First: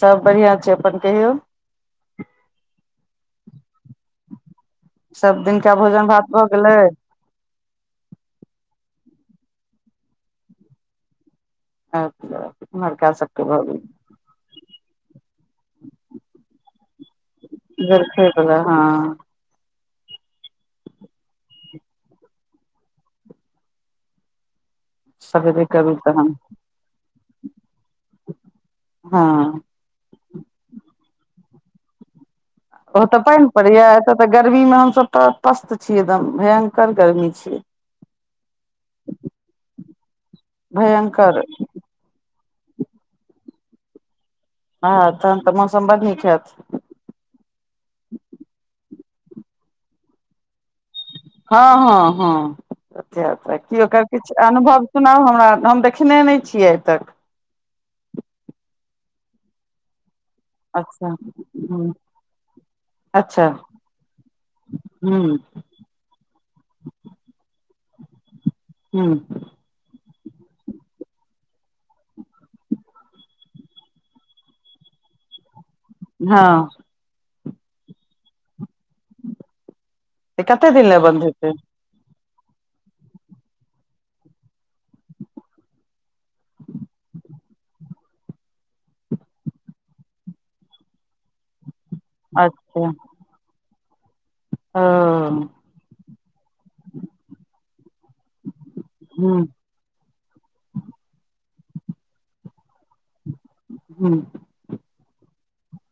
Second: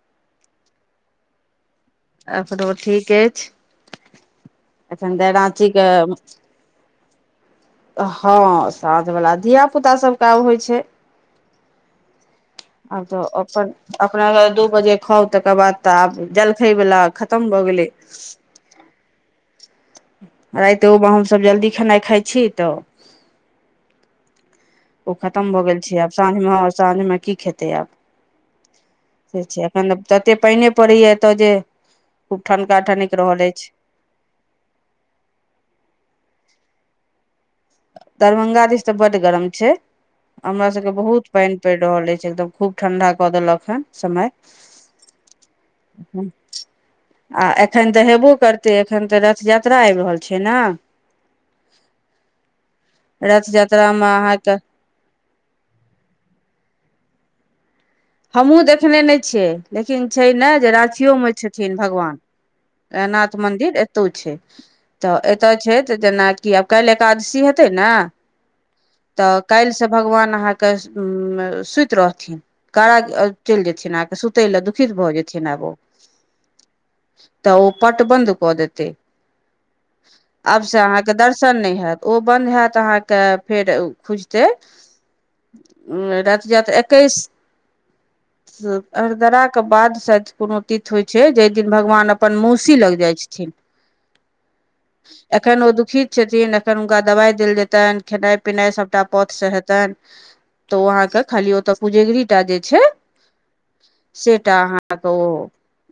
सब बढ़िआ छै। अपन कहियौ? एखन ओ ठीक अछि। एखन सब दिनका राँचीके भोजन भात भऽ गेलै हँ, साँझवला धिया-पुता सभके आब होइ छै। आब उम्हरका तऽ सबके भऽ अपन, गेलै अपन दू बजे। खाउ, तकर बाद तऽ आब जलखैवला खतम भऽ गेलै। जलखै बला हँ राइतोमे हमसभ जल्दी खेनाइ खाइ छी तऽ। ओ खतम भऽ सबेरे गेल करू छै, आब तहन साँझमे आ साँझमे की खैतै आब से हँ छै। मतलब, तते पानि पड़ैए एतऽ जे खूब ठनका ओ तऽ ठनकि रहल पानि अछि। पड़ैया एतऽ तऽ गर्मीमे हम तऽ पस्त छियै, एकदम भयंकर गर्मी छै। दरभंगा दिस तऽ बड़ गरम छै, हमरा सभके बहुत भयंकर पानि पड़ै। रहल अछि, छै एकदम खूब ठंडा कऽ देलक हऽन समय। हँ, तहन तऽ मौसम बड़ नीक हत। आ एखन तऽ हेबे करतै, एखन तऽ रथ यात्रा आबि रहल छै ने। हँ हँ हँ रथ की ओकर यात्रामे किछु अहाँके अनुभव सुनाउ हमरा हम देखने नहि छियै आइ तक हमहूँ देखने नहि छियै लेकिन छै ने जे अच्छा राँचीयोमे छथिन ह भगवान [unintelligible] नाथ अच्छा मंदिर एतौ छै तऽ हूँ एतय छै तऽ जेनाकि आब काल्हि एकादशी हेतै ने हूंम्म तऽ काल्हिसँ भगवान अहाँके सुति रहथिन काज चलि जेयथिन अहाँके सुतय लए दुखित भऽ जेथिन आब ओ हँ तऽ ओ पट बन्द कऽ देते तऽ आब कते से दिन लए अहाँके बन्द हेतै दर्शन नहि हेत ओ बन्द हेत अहाँके फेर खुजतै राति जात एकैस अरदराके बाद शायद कोनो तीथि होइत छै जाहि दिन भगवान अप अपन मौसी लग जाइत छथिन ह एखन ओ दुखित छथिन एखन हुनका दवाइ देल जेतनि खेनाइ पिनाइ सभटा ह पथसँ हेतनि तऽ ओ अहाँके खाली ओतऽ पुजेगरीटा जे छै ह से एकटा अहाँके ओ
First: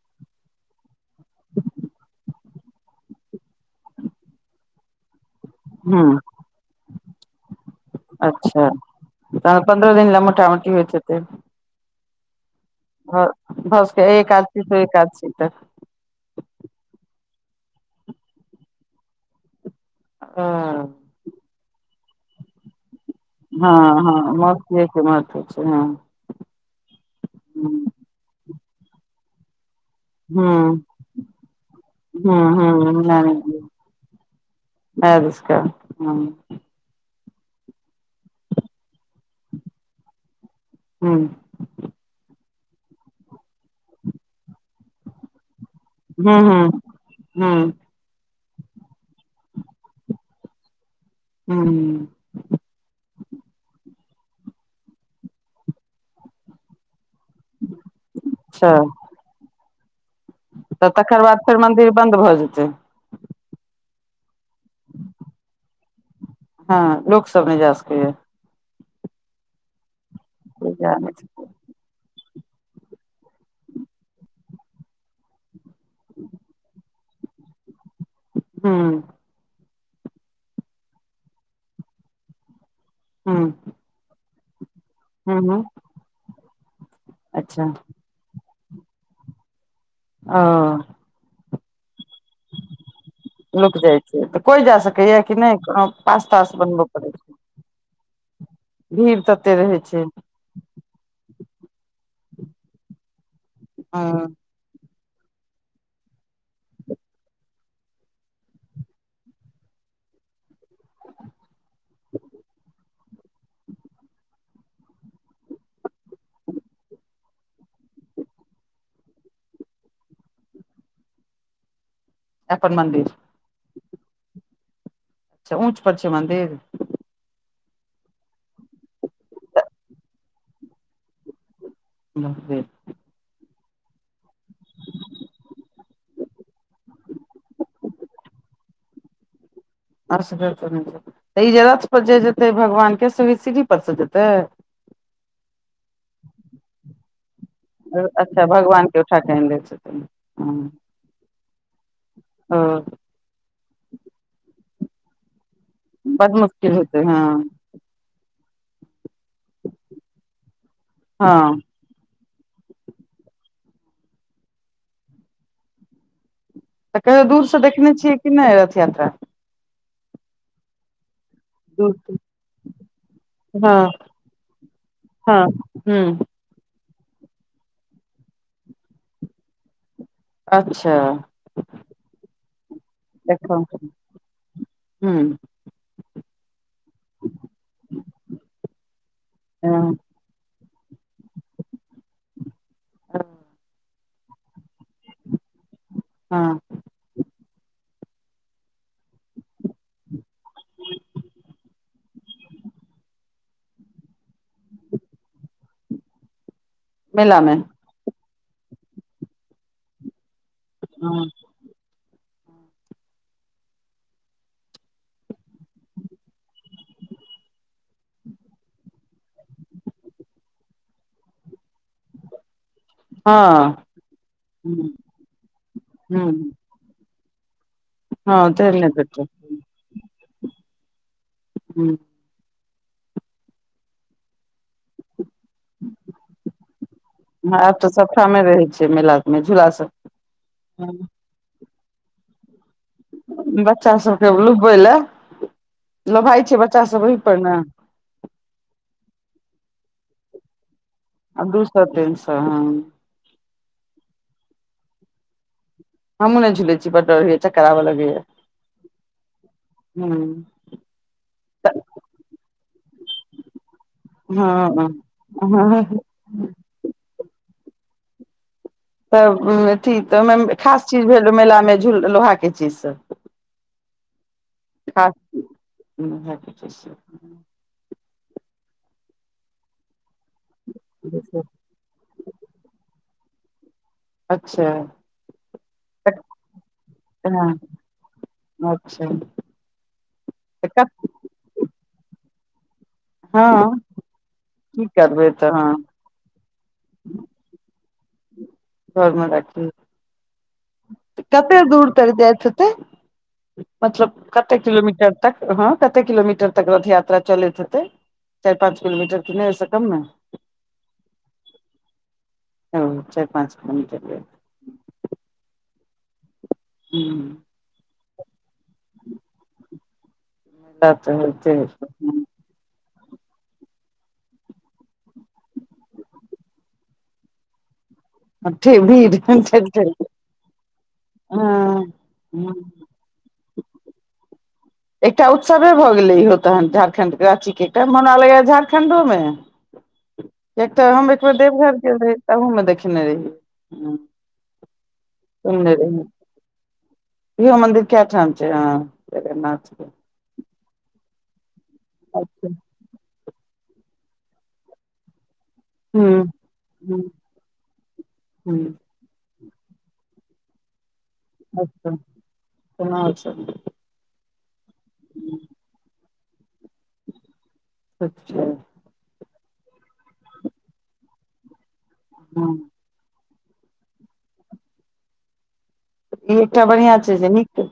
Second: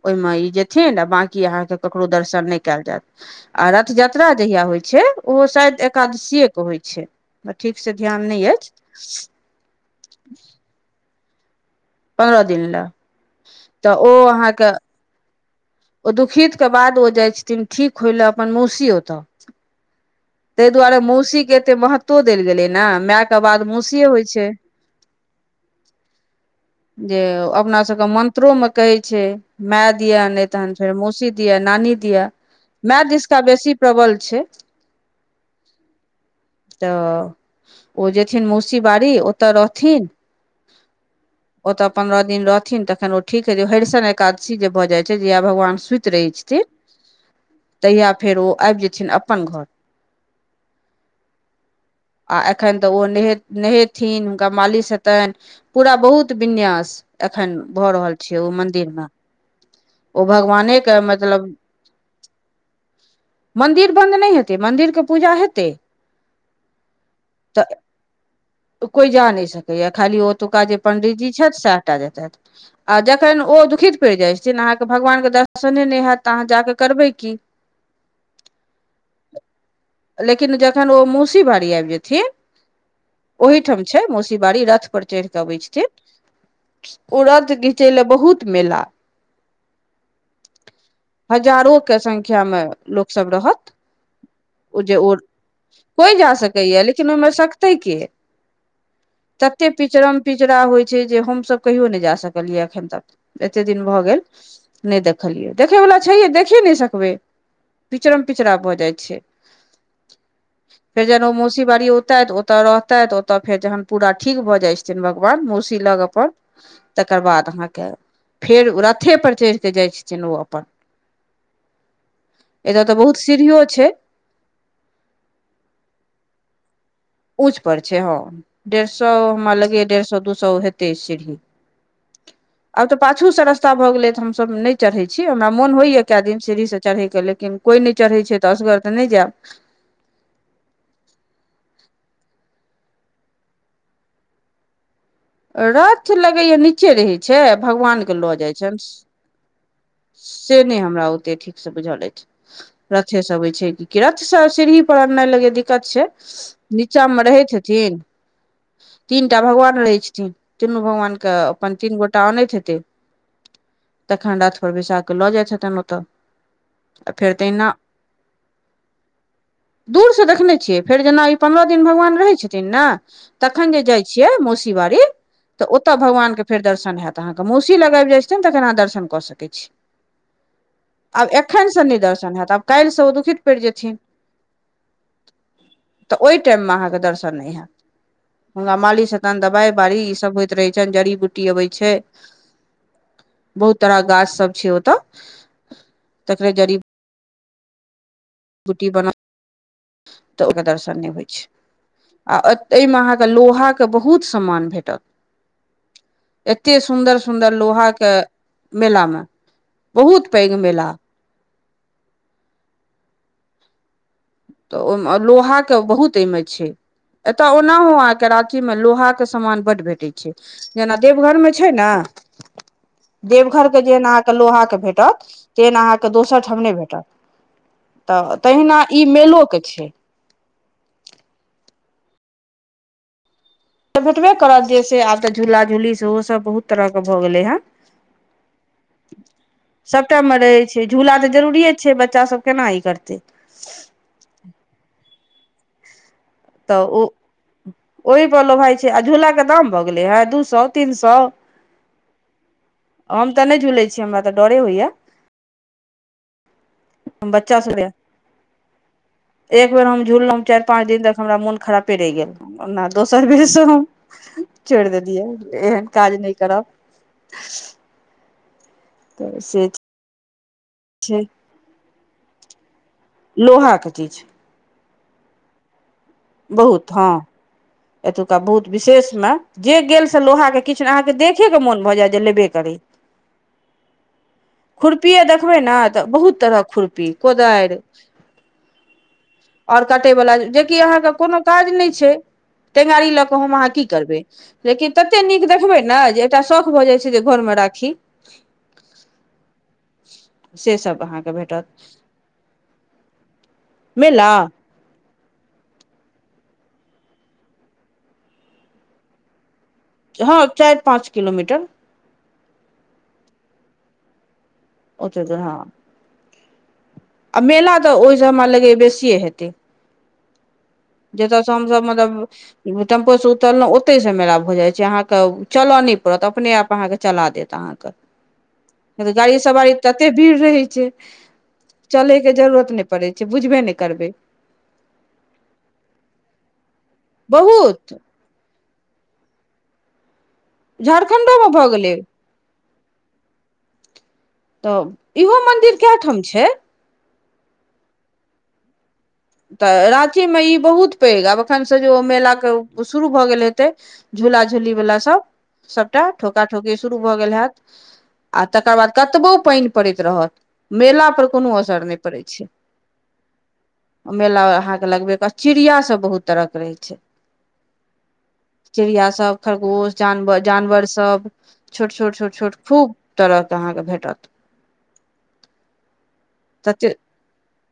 ओहिमे ई जेथिन बाँकी अहाँके ककरो दर्शन नहि कयल जायत आ रथ यात्रा जहिया होइ छै ओहो शायद ह एकादशीएके होइ छै ठीकसँ ध्यान नहि अछि त पन्द्रह दिन ल मुोटा मोटी होइत हेतै पन्द्रह दिन ले भ भस एक आ छी तँ एक आ छी तऽ ओ दुखितके बाद ओ जाइत छथिन ठीक होइ लए अपन मौसी ओतय ताहि हँ दुआरे मौसी के एते महत्वो देल गेलै ने माय के बाद हँ मौसीए होइ हँ छै मन् [unintelligible] त्र के छै हँ जे अपनासभके मन्त्रोमे कहैत छै माय दिया ने तऽ तहन हँ फेर मौसी दिया नानी दिया हँ हँ मैय दिसका बेसी प्रबल छै माए दिसका हँ तऽ ओ जेथिन मौसी बाड़ी ओतऽ रहथिन हूँ ओतऽ पन्द्रह दिन रहथिन तखन ओ ठीक हेतै हरिशन एकादशी जे भऽ जाइत छै जहिया भगवान सुति रहै हँ छथिन हँ हँ तहिया फेर ओ आबि जेथिन अपन घर हूंम्म आ एखन तऽ ओ नहे नेहेथिन हुनका मालिश हेतनि पूरा बहुत विन्यास एखन भऽ रहल छै ओ अच्छा मंन्दिर मे ओ भगवाने तऽ के तकर बाद मतलब फेर मंदिर बंन्द भऽ जेतै मंन्दिर बन्द नहि हेतै मंन्दिर के पूजा हेतै हँ लोक सब नै जा तऽ सकेए कोइ जा नै सकैये खाली ओतोऊका जे पंडितजी छथि सैहटा जेतथि आ जखन ओ दुखित पड़ जाइत छथिन अहाँके भगवान के दर्श ने नहि हेत तऽ जाकऽ करबै की हूँ लेकिन जखन ओ मौसी बारी आबि जेथिन हँ ओहिठाम छै मौसी बारी रथ पर चढ़ हँ कऽ अबै हँ छथिन ओ रथ अच्छा घिचय ले बहुत मेला ओ हजारो के संख्या मे लोक सब रह लोक जाइत छै तऽ कोइ ओ जे, ओ कोइ पास जा तास सकैए, बनबय पड़ै लेकिन छै ओहिमे सकतै के? भीड़ तते ततेक रहै छै पिचड़म पिचड़ होइ छै जे हम सभ कहियो नहि जा सकलियै एखन तक। एते दिन भऽ गेल हँ नहि देखलियै, देखैवला छैहे, देखिए नहि सकबै, पिचड़म पिचड़ भऽ जाइ छै। फेर जना ओ मौसी बारी एतऽ अएत, ओतऽ रह। तऽ ओतऽ फेर जहन पूरा ठीक भऽ जाइ छथिन, भगवान मौसी लग अपन तऽ तकर बाद अहाँके फेर रथे पर चढ़ि कऽ जाइ छथिन ओ अपन। अपन एत तऽ मंदिर बहुत सीढ़ीयो छै। अच्छा ऊच पर छै, मन्दिर? ऊँच पर छै, हँ डेढ़ सए हमरा लगै डेढ़ सए दू सए हेतै सीढ़ी। न आब तऽ पाछूसँ रस्ता भऽ गेलै तऽ हमसभ नहि चढ़ै छी, हमरा मोन होइए कए दिन सीढ़ीसँ चढ़ैके, लेकिन कोइ नहि चढ़ै छै तऽ असगर तऽ नहि जायब। अऽ तऽ ई जे रथपर जे जेतै भगवानके, से ओ सीढ़ीपरसँ जेतै। रथ लगैए नीचे रहैत छै। भगवानके लऽ जाइत छै। त से नहि, हमरा ओते ठीकसँ बुझल ओ अछि। सभ होइ छै, केकरा सीढ़ीपर ने लगे दऽ? दिक्कत छै, बड मुश्किल हेतै हँ नीचामे रहैत हेथिन। तीन टा भगवान रहै छथिन, तीनू भगवानके हँ अपन तीन गोटा। टानैत हेतै तऽ खण्डा थोर बैसा कऽ लऽ जाइत हेतै ओतऽ। तऽ आ कहियो फेर दूर से तहिना देखने छियै कि नहि रथ यात्रा? दूर से देखने छियै फेर जेना। पन्द्रह दिन दूर भगवान रहै छथिन, ने तखन हँ जे जाइ छियै मौसी बाड़ी हँ तऽ ओतय हूँ भगवानके फेर दर्शन होइ छै, अहाँके मौसी लग आबि जाइत छथिन, तखन अहाँ दर्शन कऽ सकै छी। अच्छा आब एखन से नहि दर्शन होयत, आब काल्हिसँ ओ दुखित देखब पड़ि जेथिन। हूँ तऽ ओइ टाइममे अहाँके दर्शन नइ हैत। हुंगा मालिश हऽ, तनि दबाइ हँ बराइश। सभ होइत रहै छै। जड़ी बूटी अबै छै, बहुत तरहके गाछ। सभ छै ओत हँ तखने जड़ी। चुटी बना तऽ ओकर दर्शन नहि होइ छै। आ एहिमे अहाँके लोहाके बहुत सामान भेटत। एतेक सुन्दर मेला सुन्दर मे लोहाके। मेलामे बहुत पैघ मेला। हँ तऽ ओहि लोहाके बहुत एहिमे छै। एतय ओनाहुँ अहाँके राँचीमे लोहाके सामान बड़ भेटै छै। जेना देवघरमे छै ने। देवघरके हँ जेहन अहाँके लोहाके भेटत, तेहन अहाँके दोसर ह ठाम नहि भेटत। तऽ हँ टेढ़ तहिना नहि ई भेटै मेलोके छै। हूँ तऽ भेटबे करत, जे से आज। तऽ झूला झूली सेहो सभ बहुत तरहके भऽ गेलै हँ। आब तऽ सबठामे रहै छै मेला मे झूला सब सभटामे रहै छै झूला, तऽ जरूरी छै, बच्चा सभ केना ई करत। बच्चा सभके लुभाबै लेल लोभाय। छै तऽ बच्चा ओ सब ओहि पर ने ओहिपर लोभाइ छै, आ झूलाके दाम भऽ गेलै हऽ, दू सए, तीन सए। आ दू सए, तीन सए हँ। हम तऽ नहि झूलै छी, हमरा तऽ डरे होइए। हँमु नइ झुलै बच्चा सब एक बेर हम झूललहुं हँ चारि पाँच दिन तक हमरा मोन खरापे रहि गेल ओ दोसर बेरसँ हम हँ छोड़ि देलियै एहन काज नइ करब तऽ अथी तऽ ओइमे खास चीज छै भेल मेलामे झूल लोहा के चीज सब लोहाके चीज हँ बहुत हँ एतुक्ता बहुत विशेषमे जे गेल से लोहाके किछु नै अहाँके सब देखेकेऽ मोन भऽ जायत जे लेबे करि अच्छा खुरपिए देखबै ने तऽ बहुत तरहक खुरपी हँ कोदारि अच्छा और कटयवला जेकि अहाँके कोनो काज नइ छै टेंगारी लऽ कऽ हम अहाँ हँ की करबै की लेकिन ततेक करबै नीक तऽ हँ देखबै ने जे एकटा शौख भऽ जाइ छै जे घर मे राखी घरमे राखी सेसभ अहाँके कते भेटत दूर पर जाइत हेतै मतलब मेला कते किलोमीटर तक हँ कते किलोमीटर तक रथ यात्रा चलैत हेतै चारि पाँंच किलोमीटर के नइ ओइसँ कमे हँ चारि पाँच किलोमीटर ओ चारि पाँच किलोमीटर ओतऽ जहाँ हूंम्म मेला तऽ ओइसे हमरा लगैए बेसिए हेतै जतयसँ होते हमसभ मतलब टेम्पो से उतरलहुँ ओते से मा भऽ जाय छै अहाँ के चलय न नहि पड़त अपने आप अहाँ के चला देत अहाँ के [unintelligible] भीड़ गाड़ी सवारी तते भीड़ रहै छै हँ चलय के जरूरत नइ पड़ै छै बुझबे नइ करबै एकटा उत्सवे भऽ गेले इहो तहन झारखंड राची के एकटा बहुत मना लगा झंड प्रखंडो मे एकटा हम एक बेर झारखण्डो मे भऽ देवघर गेलै गेल रहे तहू मे देखेने रहि हूंम्म तऽ इहो मन्दिर कए ठाम छै इहो मन्दिर कै ठाम छै हॅं तऽ राँची मे ई बहुत पैघ आब एखन से जे ओ मेला के ओ शुरू भऽ गेल हेतै झूला झुली वला सब ह सभटा ठोका ठोकी शुरू ह भऽ गेल हैत आ ह तकर बाद कतबो पानि पड़ैत रहत मेला पर कोनो असर नहि पड़ैत छै केना छै [unintelligible] मेला अहाँके लगबे कऽ चिड़िया सब बहुत तरह के रहै छै अच्छा चिड़िया सब खरगोश जानवर जानवर सब छोट छोट छोट हँ छोट खूब तरहके अहाँकेँ भेटत ई एकटा तते बढ़ियाँ छै जे नीक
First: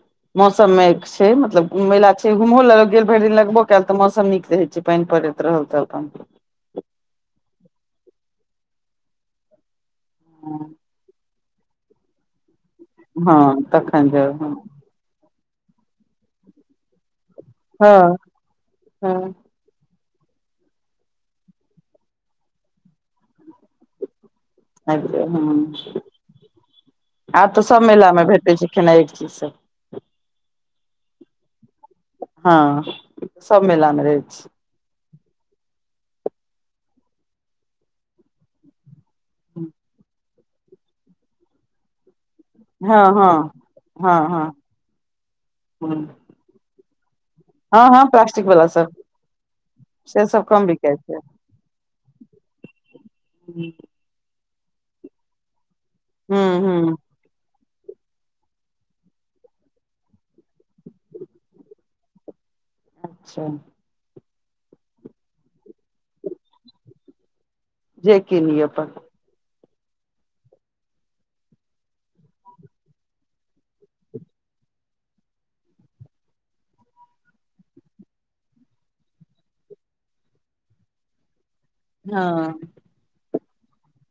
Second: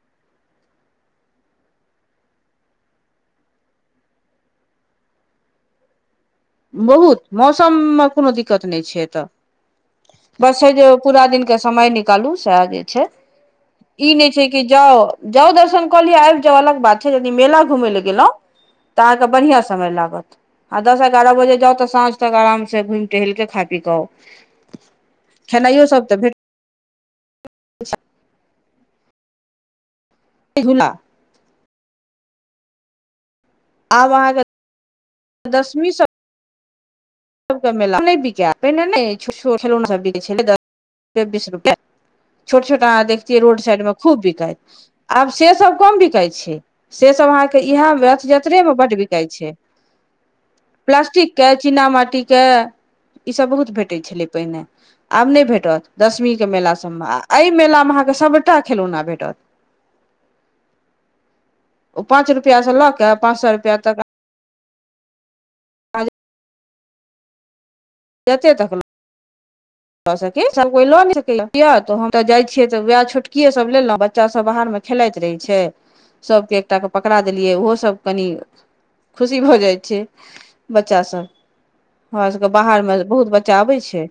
मौसममे छै मतलब घूमा ले छै घूमहो गेल भरि दिन लगबो कयल तऽ मौसम नीक रहैत छै पानि पड़ेत रहल तऽ अपन बहुत मौसममे कोनो दिक्कत नहि छै एतय बस छै जे पूरा दिन के समय निकालू सॅं जे हँ तखन ई नहि जेब छै कि जाउ जाउ दर्शन क लि आबि जा अलग बात छै यदि मेला घुमे ले हँ गेलउ तऽ अहाँ के हँ बढ़ियाँ समय लागत एगारह बजे जाउ तऽ साँझ तक आराम से घुमि टहल के खाके पी क आबि जायब खेनाइयो हँ सब तऽ भेट आब तऽ सभ मेलामे भेटैत छै खेनाइ एक चीजसँ एगुला [unintelligible] हँ सभ मेलामे आब रहै छै अहाँके दशमी सॅं सबके मेला नहि बिकाय [unintelligible] त पहिने ने छोट खेलौना सब बिकै छलै दस रूपय बीस रुपआ छोट छोट हँ अहाँ हँ देखतियै रोड साइड मे खूब हँ हँ बिकाइत आब से सब कम बिकाइत छै से सब अहाँके हँ इएह हँ प्लास्टिक वाला यत्रेमे सब बड्ड बिकाइ छै से सब कम बिकाइ छै प्लास्टिक के चीना माटीके ईसभ बहुत भेटैत छलै पहिने आब नहि भेटत दशमीके हूँ मेला हूँ सभमे आ एहि मेलामे अहाँकेँ सभटा खेलौना भेटत ओ पाँच रुपआ से लऽ के पाँच अच्छा सए रुपआ तक जे जते किनी तक अपन सकी सभ कोइ लऽ [unintelligible] नहि सकय त हम तऽ जाइ छियै तऽ वएह छोटकिये सब लेलहुं बच्चा सब बाहर मे खेलाइत रहै छै सभके एकटा कऽ पकड़ा देलियै ओहो सभ कनि खुशी भऽ जाइ छै बच्चा सब हमरा सभके हँ बाहरमे बहुत बच्चा आबै छै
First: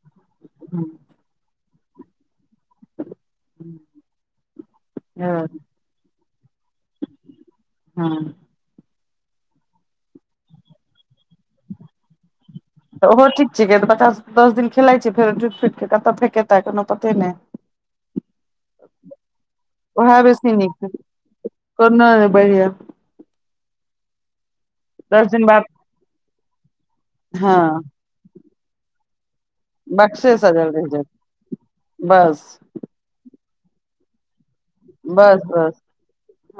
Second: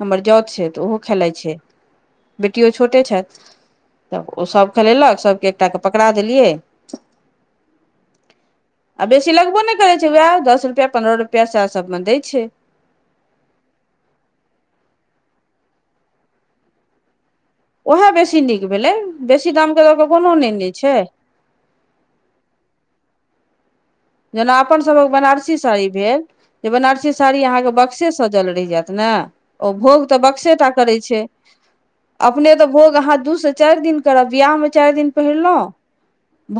हमर जाउत छै तऽ ओहो खेलाइत छै बेटियो छोटे छथि तऽ ओ सभ खेलेलक हँ सभके एकटाके पकड़ा देलियै हँ आ बेसी लगबो ने करै छै उएह दस रुपआ पन्द्रह रुपआ सएह सबमे दै छै तऽ ओहो ठीक छिकै बच्चास दस दिन खेला छै फेर टुटि फुटि कऽ कतहु फेकेतै कोनो पते नहि ओएह बेसी नीक भेलै बेसी दामके दऽ कऽ ओएह कोनो नहि बेसी ने नीक छै कोनो नहि बढ़ियाँ जेना अपन सबक दस दिन बनारसी बाद साड़ी भेल जे बनारसी साड़ी हँ अहाँके बक्से सजपल रहि जायत ने ओ भोग तऽ बक्से बक्सेटा सजल रहि करै जायत छै बस अपने तऽ भोग अहाँ दू से चारि दिन करब बियाह मे चारि दिन बस पहिरलहु बस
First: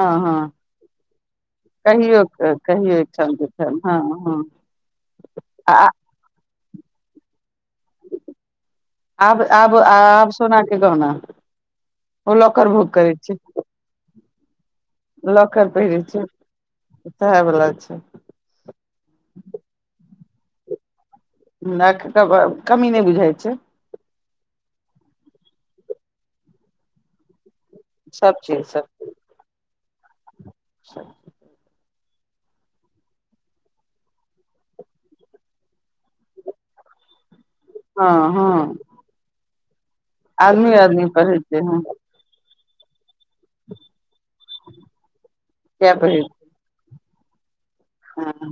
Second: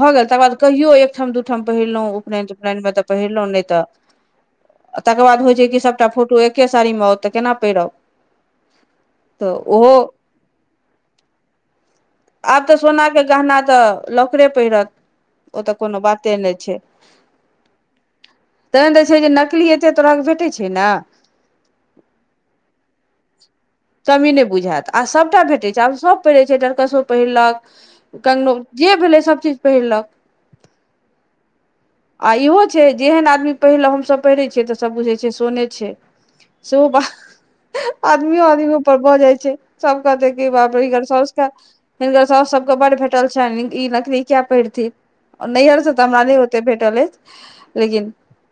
हँ भऽ गेल तकर हँ बाद कहियो एकठाम दू ठाम पहिरलहु कहियो उपनयन उपनयन मे कहियो तऽ एकठाम पहिरलौं नहि एकठाम तऽ हँ हँ तकर बाद होइ छै कि आ सबटा फोटो एक खे साड़ी मे आउत तऽ केना पहिरब आब तऽ आब ओहो आब सोना के गहना ओ आब लॉकर तऽ भोग सोना करै के छै गहना तऽ लाॅकरे पहिरत ओ लॉकर तऽ कोनो पहिरै छै बाते नहि छै सएह वला छै तैहन तऽ छै जे नकली एते तरहक भेटैत छै न मिला [unintelligible] कऽ कमी नहि बुझाइ छै तमी नहि बुझायत आ सभटा भेटैत छै आब सभ पहिरे छै डरकसो पहिरलक क सब चीज जे भेलै सभ चीज पहिरलक सब आ इहो छै जेहन आदमी पहिरल हम सभ पहिरै छियै तऽ सभ बुझैत छै सोने छै शो हँ आदमियो हँ आदमी पर भऽ जाइ छै सब कहतै की आदमी बाप रे हिनकर आदमी साउस पहिरै छै हँ तऽ सब सब के बड भेटल छ ई नकली किया पहिरथिन नैहर से किया तऽ हमरा पहिरै नहि ओते भेटल अछि लेकिन छै हँ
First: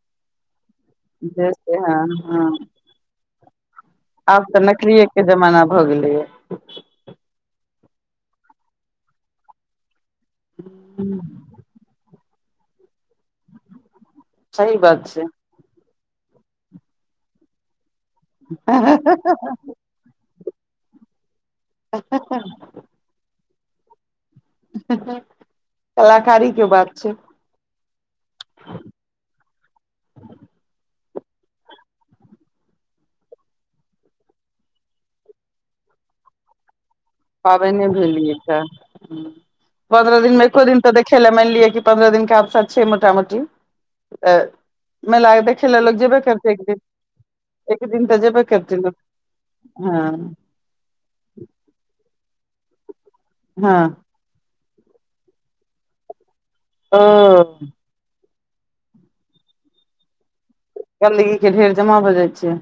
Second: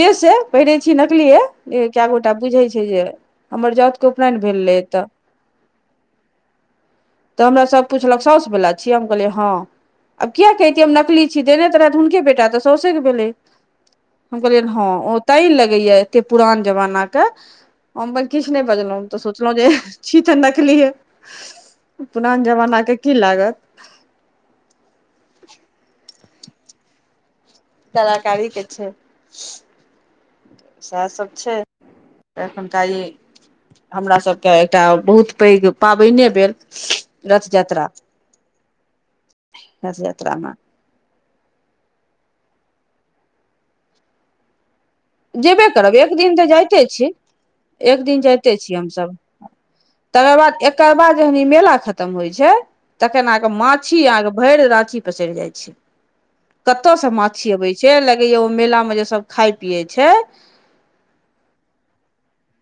जेसे पहिरे छी नकलिये जे छै हँ कए गोटा हँ बुझे छै जे हमर जाउत के उपनयन आब तऽ भेल रहै नकिये के जमाना भऽ गेलेय तऽ हमरा सभ पुछलक साउसवला छियै हम कहलियै हँ आब किए कहितियै हम नकली छी देने त रहथि हुनके बेटा तऽ साउसे केभेलै हम कहलियै सही हँ बात ओ छै ते लगैया एते पुरान जमाना के किछ नहि बजलौं तऽ सोचलहु जे छी तऽ नकली ह पुरान जमाना के की लागत कलाकारी के बात छै कलाकारी के छै सएह सभ छै एखुनका ई हमरा सभके एकटा बहुत पैघ पाबनि भेल रथ पाबनि यात्रा भेलिय एकटा तऽ रथ पन्द्रह दिन मे यात्रामे एको दिन तऽ देखै लए मानि लिअ कि पन्द्रह दिन के आवसाद छै मोटा मोटी मेला जेबे देखै लए करब लोक एक जेबे दिन तऽ करतै एक जाइते छी एक तऽ दिन जेबे जाइते करतै छीयै लोक हमसभ हँ तकर बाद एक तकर बाद जहन ई मेला खतम होइ छै तखन आके हँ माछी आहाँ के भरि राखी पसरि जाइ छै कतऽ ओ से माछी अबे छै लगेया ओ मेला मे जे सब खाय पिये छै छै गंदगी के ढेर जमा भए जाइ छै